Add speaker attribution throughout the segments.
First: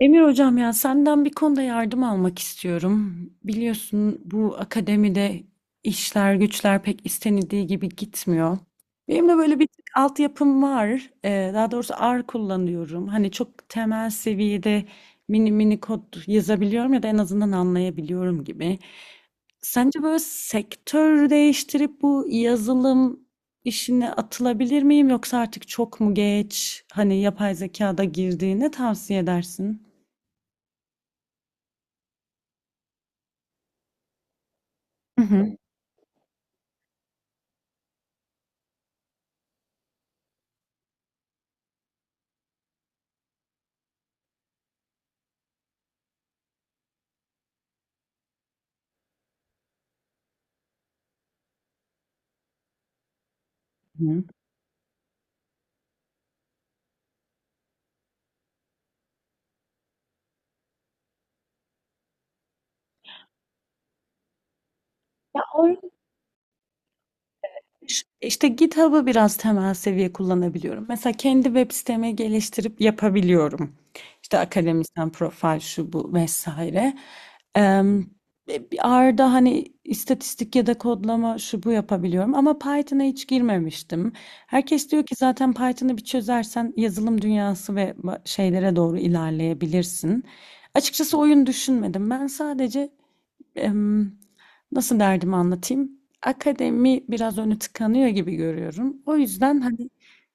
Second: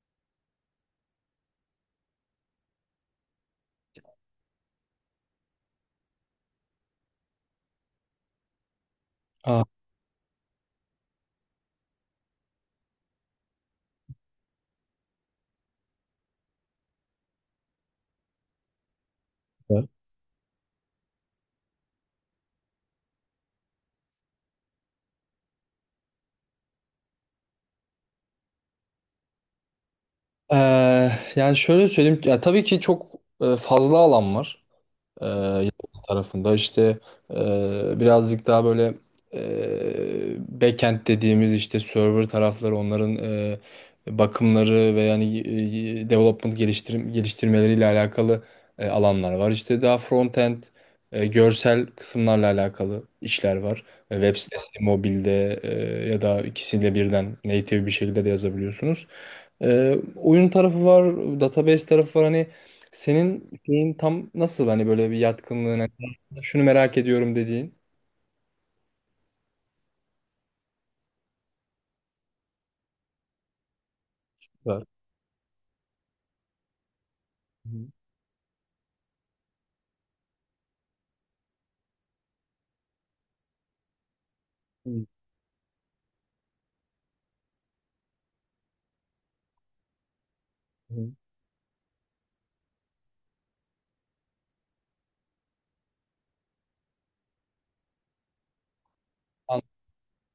Speaker 1: Emir hocam ya senden bir konuda yardım almak istiyorum. Biliyorsun bu akademide işler güçler pek istenildiği gibi gitmiyor. Benim de böyle
Speaker 2: Aa,
Speaker 1: bir tık altyapım var. Daha doğrusu R kullanıyorum. Hani çok temel seviyede mini mini kod yazabiliyorum ya da en azından anlayabiliyorum gibi.
Speaker 2: evet.
Speaker 1: Sence böyle sektör değiştirip bu yazılım işine atılabilir miyim yoksa artık çok mu geç? Hani yapay zekada girdiğini tavsiye edersin?
Speaker 2: Ee, Yani şöyle söyleyeyim, ya tabii ki çok fazla alan var.
Speaker 1: Hı hı.
Speaker 2: Yazılım tarafında, İşte birazcık daha böyle backend dediğimiz işte server tarafları, onların bakımları ve yani development, geliştirmeleriyle alakalı alanlar var. İşte daha frontend, görsel kısımlarla alakalı işler var.
Speaker 1: Hı.
Speaker 2: Web sitesi, mobilde ya da ikisiyle birden native bir şekilde de yazabiliyorsunuz. Oyun tarafı var, database tarafı var. Hani senin şeyin tam nasıl, hani böyle bir
Speaker 1: Ya o
Speaker 2: yatkınlığın, hani şunu merak ediyorum dediğin.
Speaker 1: işte GitHub'ı biraz temel seviye kullanabiliyorum. Mesela kendi web sitemi geliştirip yapabiliyorum. İşte
Speaker 2: Var.
Speaker 1: akademisyen profil şu bu vesaire.
Speaker 2: Hı
Speaker 1: Em, Bir R'da hani istatistik ya da kodlama şu bu yapabiliyorum ama Python'a hiç girmemiştim. Herkes diyor
Speaker 2: hı.
Speaker 1: ki zaten Python'ı bir çözersen yazılım dünyası ve şeylere doğru ilerleyebilirsin.
Speaker 2: Hı hı.
Speaker 1: Açıkçası oyun düşünmedim. Ben sadece em, nasıl derdimi anlatayım? Akademi biraz önü tıkanıyor gibi görüyorum. O yüzden hani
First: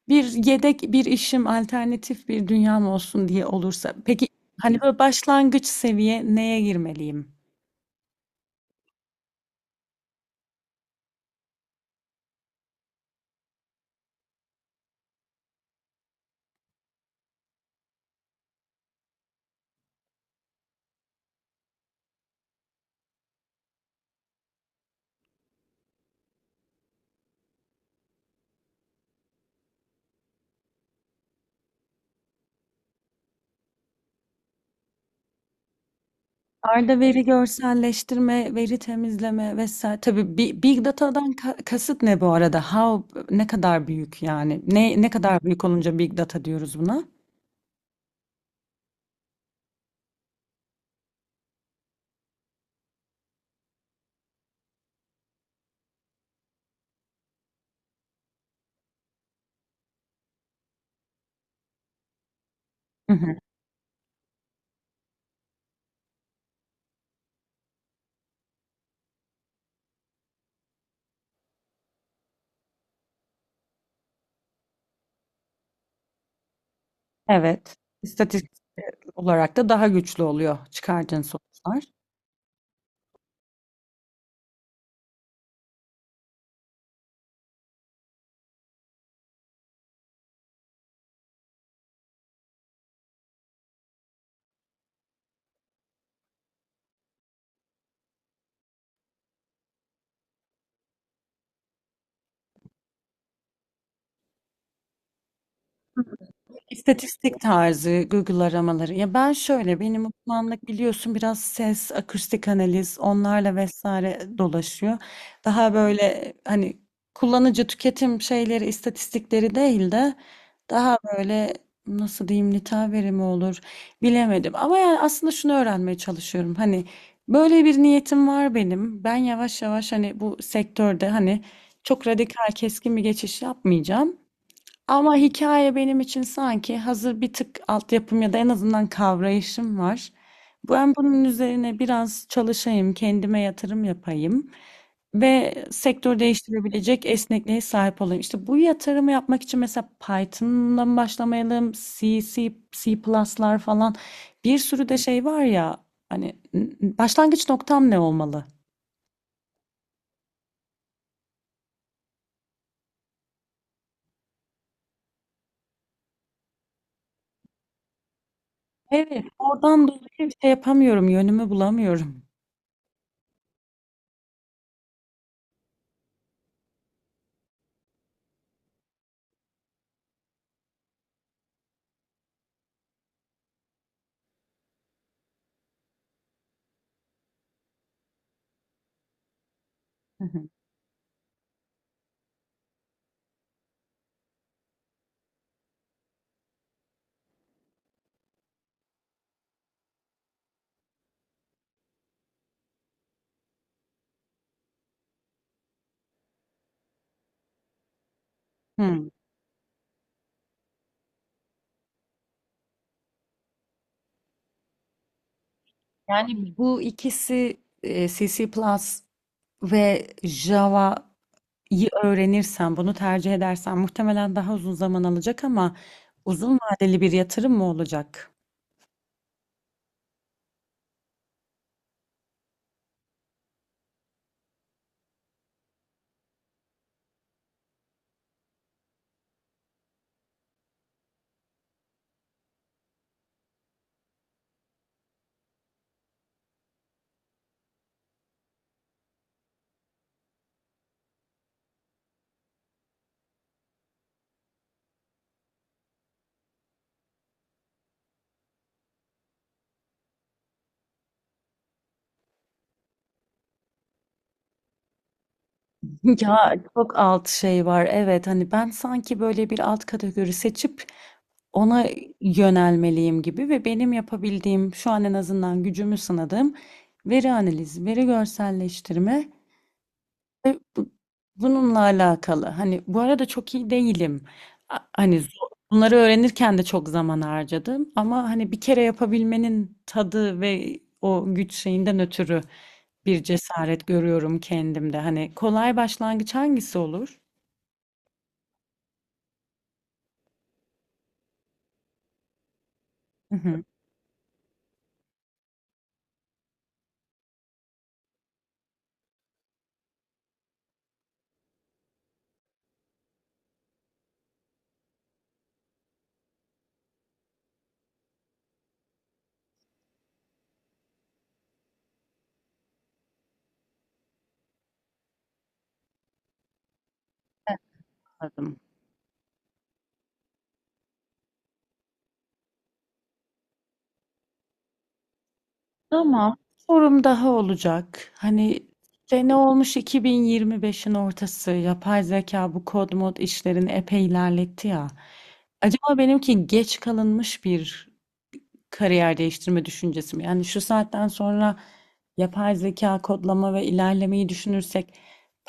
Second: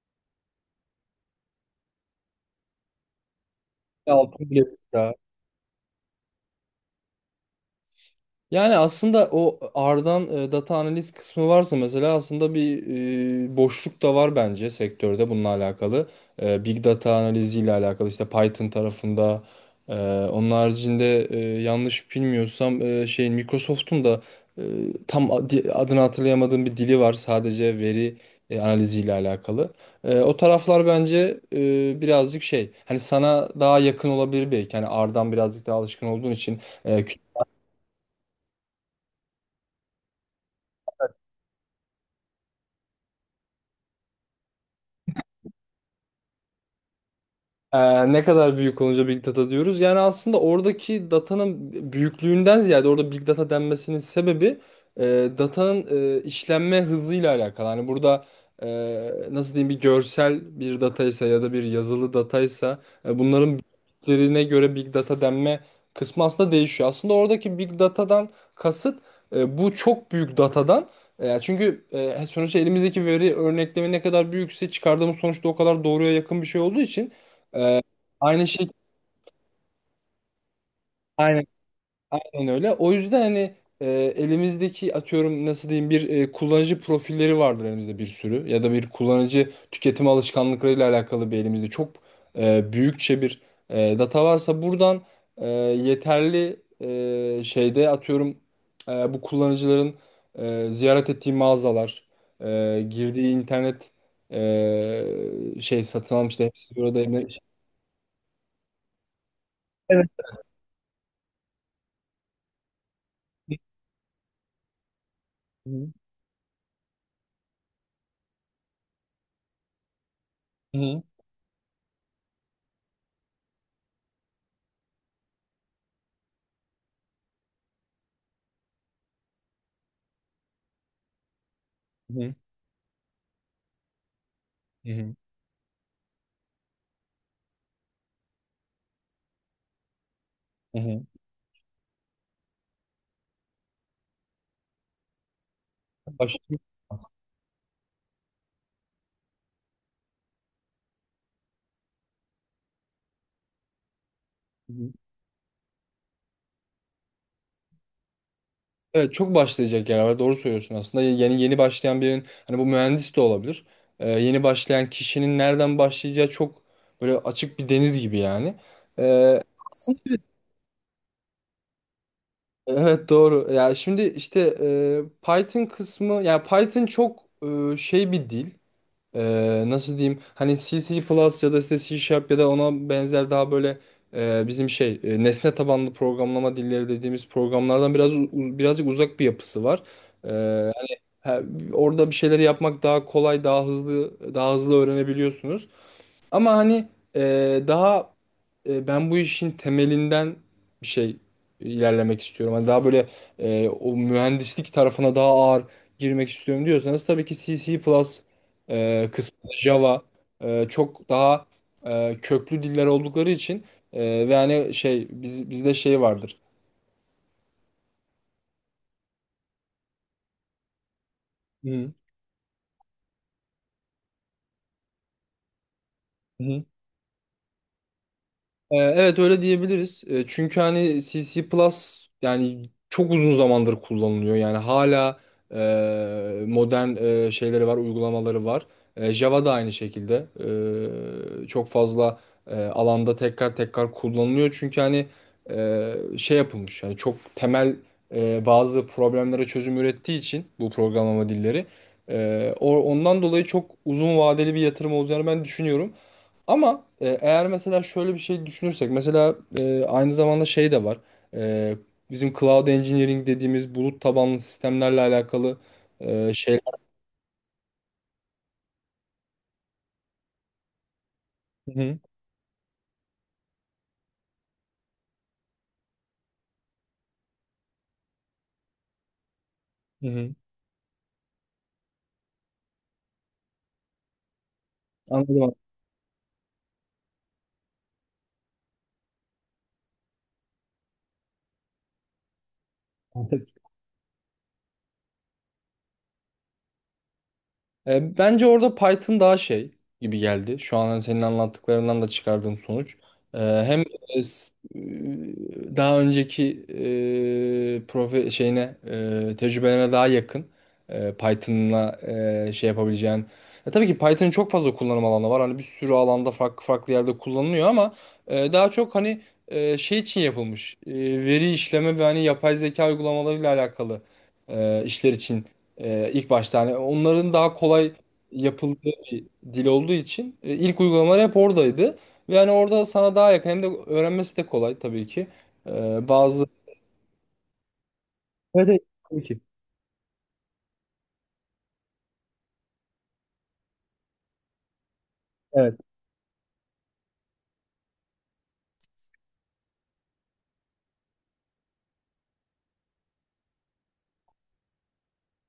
Speaker 1: bir yedek bir işim, alternatif bir dünyam olsun diye olursa. Peki
Speaker 2: Altın
Speaker 1: hani böyle
Speaker 2: bilezikler.
Speaker 1: başlangıç seviye neye girmeliyim?
Speaker 2: Yani aslında o R'dan data analiz kısmı varsa mesela, aslında bir boşluk da var bence sektörde bununla alakalı. Big data analiziyle alakalı, işte Python tarafında. E, Onun haricinde, yanlış bilmiyorsam, şeyin, Microsoft'un da e, tam adını hatırlayamadığım bir dili var, sadece veri analiziyle alakalı. O taraflar bence birazcık şey, hani sana daha yakın olabilir belki, hani R'dan birazcık daha alışkın olduğun için.
Speaker 1: Arda veri görselleştirme, veri temizleme vesaire. Tabii big data'dan kasıt ne bu arada? How ne kadar büyük yani? Ne kadar büyük olunca big data diyoruz buna?
Speaker 2: Ne kadar büyük olunca big data diyoruz? Yani aslında oradaki datanın büyüklüğünden ziyade, orada big data denmesinin sebebi datanın işlenme hızıyla alakalı. Hani burada e, nasıl diyeyim, bir görsel bir dataysa ya da bir yazılı dataysa,
Speaker 1: Hı hı.
Speaker 2: bunların büyüklüklerine göre big data denme kısmı aslında değişiyor. Aslında oradaki big datadan kasıt bu çok büyük datadan, çünkü sonuçta elimizdeki veri örneklemi ne kadar büyükse, çıkardığımız sonuçta o kadar doğruya yakın bir şey olduğu için.
Speaker 1: Evet.
Speaker 2: Aynı
Speaker 1: İstatistik
Speaker 2: şey,
Speaker 1: olarak da daha güçlü oluyor çıkardığın
Speaker 2: aynen,
Speaker 1: sonuçlar.
Speaker 2: aynen öyle. O yüzden hani e, elimizdeki, atıyorum, nasıl diyeyim, bir kullanıcı profilleri vardır elimizde bir sürü, ya da bir kullanıcı tüketim alışkanlıklarıyla alakalı bir, elimizde çok büyükçe bir data varsa, buradan yeterli şeyde, atıyorum bu kullanıcıların ziyaret ettiği mağazalar, girdiği internet, şey satın almıştı, hepsi burada. Hı
Speaker 1: İstatistik tarzı Google aramaları. Ya ben şöyle benim uzmanlık biliyorsun biraz ses, akustik analiz onlarla vesaire dolaşıyor. Daha
Speaker 2: hı.
Speaker 1: böyle hani kullanıcı tüketim şeyleri, istatistikleri değil de
Speaker 2: Hı
Speaker 1: daha
Speaker 2: hı.
Speaker 1: böyle nasıl diyeyim nitel verimi olur bilemedim. Ama yani aslında şunu öğrenmeye çalışıyorum. Hani böyle bir niyetim var benim. Ben yavaş yavaş hani bu sektörde hani çok radikal keskin bir geçiş yapmayacağım.
Speaker 2: Hı
Speaker 1: Ama
Speaker 2: hı.
Speaker 1: hikaye benim için sanki hazır bir tık altyapım ya da en azından kavrayışım var.
Speaker 2: Hı
Speaker 1: Ben
Speaker 2: hı.
Speaker 1: bunun üzerine biraz çalışayım, kendime yatırım yapayım ve sektör
Speaker 2: Başlayacak.
Speaker 1: değiştirebilecek esnekliğe sahip olayım. İşte bu yatırımı yapmak için mesela Python'la mı başlamayalım, C++'lar falan bir sürü de şey var ya hani başlangıç noktam ne olmalı?
Speaker 2: Evet, çok başlayacak yer var. Doğru söylüyorsun aslında. Yeni yeni başlayan birinin, hani bu mühendis de olabilir, yeni başlayan kişinin nereden başlayacağı çok böyle açık bir deniz gibi yani.
Speaker 1: Evet,
Speaker 2: Ee,
Speaker 1: oradan
Speaker 2: Aslında
Speaker 1: dolayı şey yapamıyorum, yönümü bulamıyorum.
Speaker 2: evet, doğru. Ya şimdi işte Python kısmı, yani Python çok şey bir dil. Nasıl diyeyim, hani C++, C Plus ya da işte C Sharp ya da ona benzer daha böyle, bizim şey, nesne tabanlı programlama dilleri dediğimiz programlardan biraz birazcık uzak bir yapısı var.
Speaker 1: Hı hı.
Speaker 2: Eee, hani ha, Orada bir şeyleri yapmak daha kolay, daha hızlı, daha hızlı öğrenebiliyorsunuz. Ama hani daha ben bu işin temelinden bir şey ilerlemek istiyorum, hani daha böyle o mühendislik tarafına daha ağır girmek istiyorum diyorsanız, tabii ki CC++
Speaker 1: Hı.
Speaker 2: kısmı, Java çok daha köklü diller oldukları için ve hani şey biz, bizde şey vardır.
Speaker 1: Bu ikisi CC ve Java'yı
Speaker 2: Hı
Speaker 1: öğrenirsem, bunu tercih edersen muhtemelen daha uzun zaman alacak ama uzun
Speaker 2: hı.
Speaker 1: vadeli bir yatırım mı olacak?
Speaker 2: Evet, öyle diyebiliriz. Çünkü hani C++, C Plus, yani çok uzun zamandır kullanılıyor. Yani hala modern şeyleri var, uygulamaları var. Java da aynı şekilde. Çok fazla alanda tekrar tekrar kullanılıyor. Çünkü hani şey yapılmış, yani çok temel bazı problemlere çözüm ürettiği için bu programlama dilleri. Ondan dolayı çok uzun vadeli bir yatırım olacağını ben düşünüyorum. Ama eğer mesela şöyle bir şey düşünürsek, mesela aynı zamanda şey de var. E, Bizim cloud engineering dediğimiz, bulut tabanlı sistemlerle alakalı
Speaker 1: Ya
Speaker 2: şeyler.
Speaker 1: çok alt şey var. Evet hani ben sanki böyle bir alt kategori seçip
Speaker 2: Hı
Speaker 1: ona
Speaker 2: hı.
Speaker 1: yönelmeliyim gibi ve benim yapabildiğim şu an en azından gücümü sınadığım veri analizi, veri görselleştirme
Speaker 2: Hı hı.
Speaker 1: ve bununla alakalı. Hani bu arada çok iyi değilim. Hani
Speaker 2: Anladım.
Speaker 1: bunları öğrenirken de çok zaman harcadım ama hani bir kere yapabilmenin tadı ve o güç şeyinden ötürü bir cesaret görüyorum kendimde. Hani kolay başlangıç hangisi olur?
Speaker 2: Bence orada Python daha şey gibi geldi, şu an hani senin anlattıklarından da çıkardığım sonuç.
Speaker 1: Hı hı,
Speaker 2: Hem e, s- e, daha önceki e, profe şeyine, tecrübelerine daha yakın, Python'la şey yapabileceğin. Tabii ki Python'ın çok fazla kullanım alanı var, hani bir sürü alanda farklı farklı yerde kullanılıyor, ama daha çok hani şey için yapılmış. Veri işleme ve hani yapay zeka uygulamalarıyla alakalı işler için ilk başta, hani onların daha kolay
Speaker 1: anladım.
Speaker 2: yapıldığı bir dil olduğu için ilk uygulamalar hep oradaydı. Ve hani orada sana daha yakın, hem de öğrenmesi de kolay tabii ki.
Speaker 1: Ama
Speaker 2: Bazı...
Speaker 1: sorum daha olacak. Hani
Speaker 2: Evet, evet, tabii
Speaker 1: sene
Speaker 2: ki.
Speaker 1: olmuş 2025'in ortası. Yapay zeka bu kod mod işlerini epey ilerletti ya.
Speaker 2: Evet.
Speaker 1: Acaba benimki geç kalınmış bir kariyer değiştirme düşüncesi mi? Yani şu saatten sonra yapay zeka kodlama ve ilerlemeyi düşünürsek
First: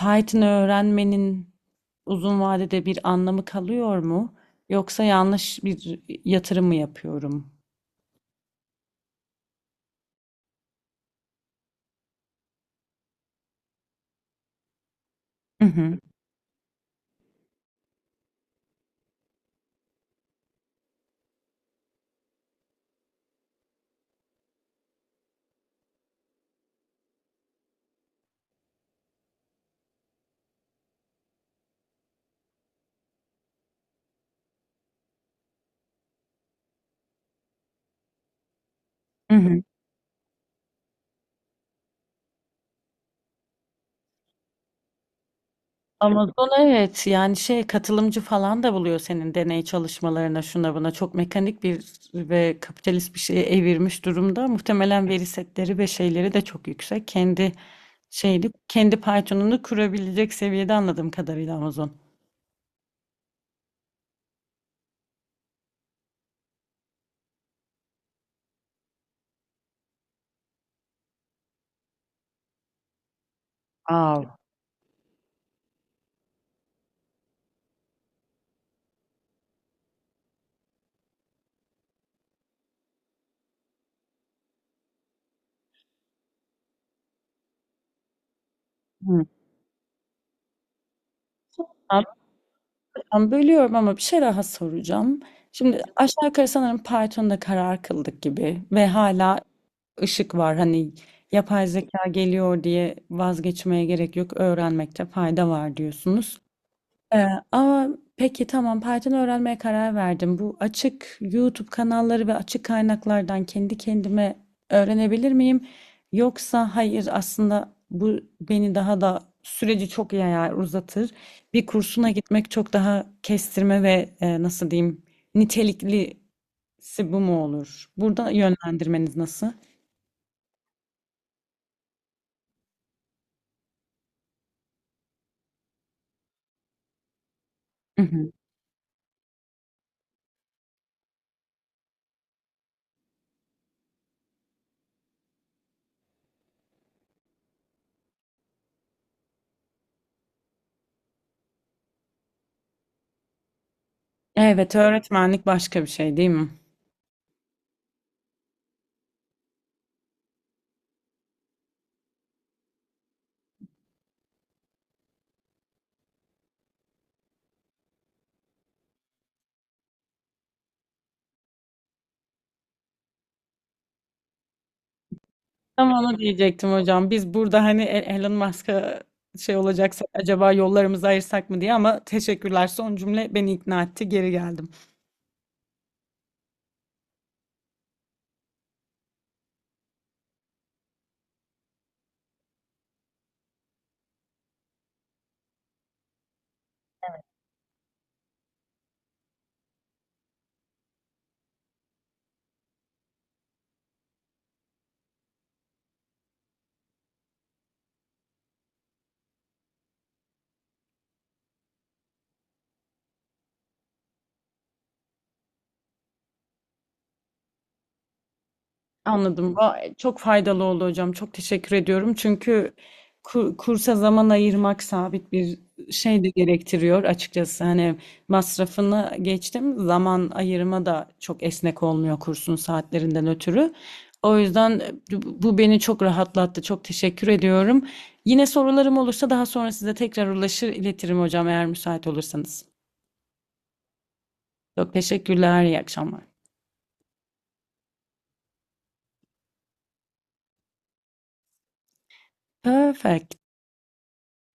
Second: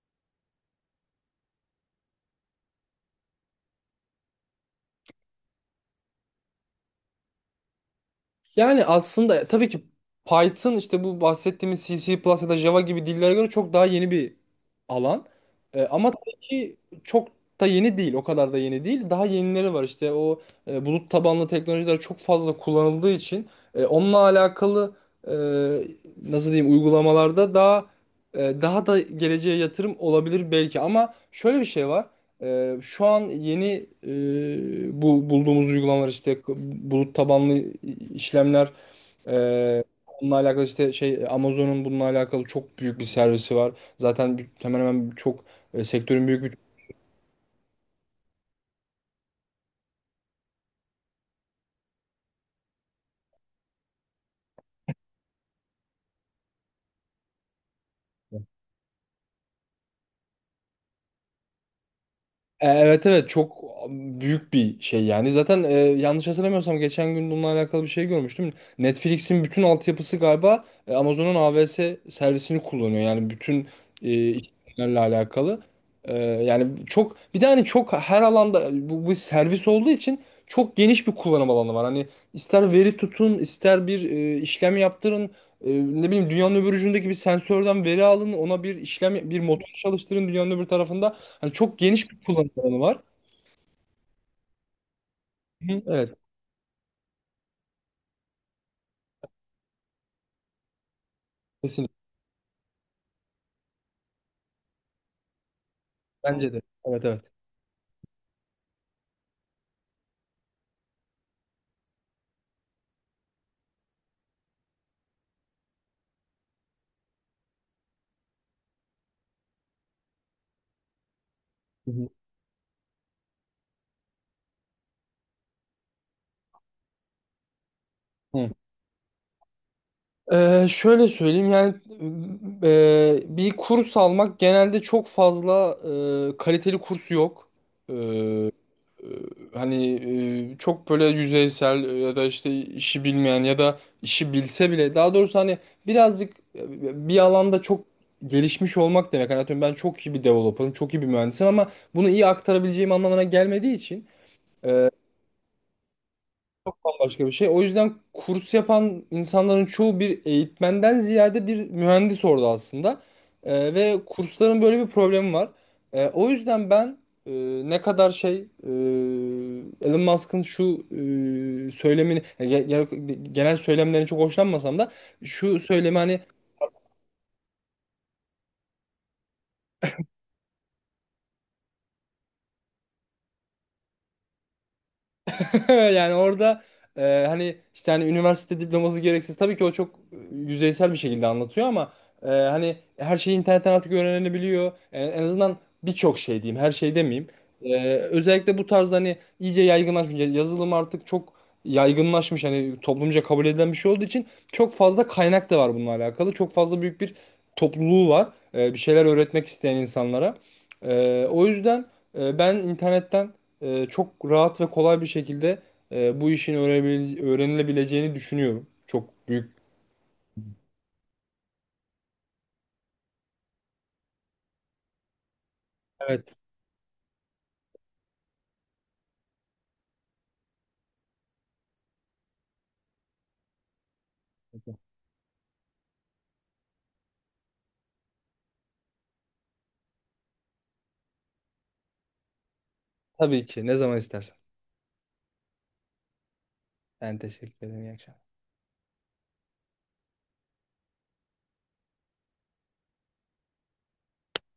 Speaker 1: Python öğrenmenin uzun vadede bir anlamı kalıyor mu? Yoksa yanlış bir yatırım mı yapıyorum?
Speaker 2: Yani aslında tabii ki Python, işte bu bahsettiğimiz C++, C plus ya da Java gibi dillere göre çok daha yeni bir alan.
Speaker 1: Hı hı.
Speaker 2: Ama tabii ki çok da yeni değil. O kadar da yeni değil. Daha yenileri var işte, o bulut tabanlı teknolojiler çok fazla kullanıldığı için onunla alakalı e, nasıl diyeyim uygulamalarda, daha daha da geleceğe yatırım olabilir belki, ama şöyle bir şey var. Şu an yeni bu bulduğumuz uygulamalar, işte bulut tabanlı işlemler,
Speaker 1: Hı hı.
Speaker 2: onunla alakalı, işte şey Amazon'un bununla alakalı çok büyük bir servisi var. Zaten hemen hemen çok sektörün büyük
Speaker 1: Amazon,
Speaker 2: bir...
Speaker 1: evet yani şey katılımcı falan da buluyor senin deney çalışmalarına şuna buna çok mekanik bir ve kapitalist bir şeye evirmiş durumda. Muhtemelen veri setleri ve şeyleri de çok yüksek. Kendi şeyli kendi Python'unu kurabilecek seviyede anladığım kadarıyla Amazon.
Speaker 2: Evet, evet, çok büyük bir şey yani. Zaten yanlış hatırlamıyorsam geçen gün bununla alakalı bir şey görmüştüm. Netflix'in bütün altyapısı galiba Amazon'un AWS servisini kullanıyor, yani bütün
Speaker 1: Aa,
Speaker 2: işlemlerle alakalı. Yani çok, bir de hani çok her alanda bu servis olduğu için çok geniş bir kullanım alanı var. Hani ister veri tutun, ister bir işlem yaptırın, ne bileyim, dünyanın öbür ucundaki bir sensörden veri alın, ona bir
Speaker 1: hı.
Speaker 2: işlem, bir motor çalıştırın dünyanın öbür tarafında. Hani çok
Speaker 1: Abi,
Speaker 2: geniş bir kullanım alanı var.
Speaker 1: ben bölüyorum ama bir şey daha soracağım.
Speaker 2: Hı.
Speaker 1: Şimdi
Speaker 2: Hı. Evet,
Speaker 1: aşağı yukarı sanırım Python'da karar kıldık gibi ve hala ışık var. Hani yapay
Speaker 2: kesinlikle.
Speaker 1: zeka geliyor diye vazgeçmeye gerek yok. Öğrenmekte fayda var diyorsunuz.
Speaker 2: Bence de. Evet,
Speaker 1: Ee,
Speaker 2: evet.
Speaker 1: ama peki tamam Python öğrenmeye karar verdim. Bu açık YouTube kanalları ve açık kaynaklardan kendi kendime öğrenebilir miyim? Yoksa hayır aslında bu beni daha da süreci çok yayar uzatır. Bir
Speaker 2: Hı hı.
Speaker 1: kursuna gitmek çok daha kestirme ve nasıl diyeyim niteliklisi bu mu olur? Burada
Speaker 2: Hı.
Speaker 1: yönlendirmeniz nasıl?
Speaker 2: Şöyle söyleyeyim, yani bir kurs almak, genelde çok fazla kaliteli kursu yok. Ee, e, Hani çok böyle yüzeysel, ya da işte işi bilmeyen, ya da işi bilse bile daha doğrusu hani birazcık bir alanda çok gelişmiş olmak demek, hani atıyorum ben çok iyi bir developer'ım, çok iyi bir mühendisim, ama bunu iyi aktarabileceğim anlamına gelmediği için
Speaker 1: Evet,
Speaker 2: e,
Speaker 1: öğretmenlik başka bir şey değil mi?
Speaker 2: bambaşka bir şey. O yüzden kurs yapan insanların çoğu bir eğitmenden ziyade bir mühendis orada aslında. Ve kursların böyle bir problemi var. O yüzden ben e, ne kadar şey, Elon Musk'ın şu e, söylemini, yani genel söylemlerini çok hoşlanmasam da şu
Speaker 1: Tam
Speaker 2: söylemi,
Speaker 1: onu
Speaker 2: hani...
Speaker 1: diyecektim hocam. Biz burada hani Elon Musk'a şey olacaksa acaba yollarımızı ayırsak mı diye ama teşekkürler. Son cümle beni ikna etti. Geri geldim.
Speaker 2: Yani orada hani işte hani üniversite diploması gereksiz. Tabii ki o çok yüzeysel bir şekilde anlatıyor, ama hani her şeyi internetten artık öğrenilebiliyor. En azından birçok şey diyeyim, her şey demeyeyim. Özellikle bu tarz hani iyice yaygınlaşmış. Yani yazılım artık çok yaygınlaşmış, hani toplumca kabul edilen bir şey olduğu için çok fazla kaynak da var bununla alakalı. Çok fazla büyük bir topluluğu var, bir şeyler öğretmek isteyen insanlara. O yüzden ben internetten çok rahat ve kolay bir şekilde bu işin öğrenilebileceğini düşünüyorum. Çok büyük.
Speaker 1: Anladım. Çok faydalı oldu hocam. Çok teşekkür ediyorum. Çünkü kursa zaman ayırmak sabit bir şey de
Speaker 2: Evet.
Speaker 1: gerektiriyor açıkçası. Hani masrafını geçtim. Zaman ayırma da çok esnek olmuyor kursun saatlerinden ötürü. O yüzden bu beni çok rahatlattı. Çok teşekkür ediyorum. Yine sorularım olursa daha sonra size tekrar ulaşır iletirim hocam eğer müsait olursanız.
Speaker 2: Tabii ki. Ne zaman istersen.
Speaker 1: Çok teşekkürler. İyi akşamlar.
Speaker 2: Ben teşekkür ederim. İyi akşamlar.
Speaker 1: Perfect.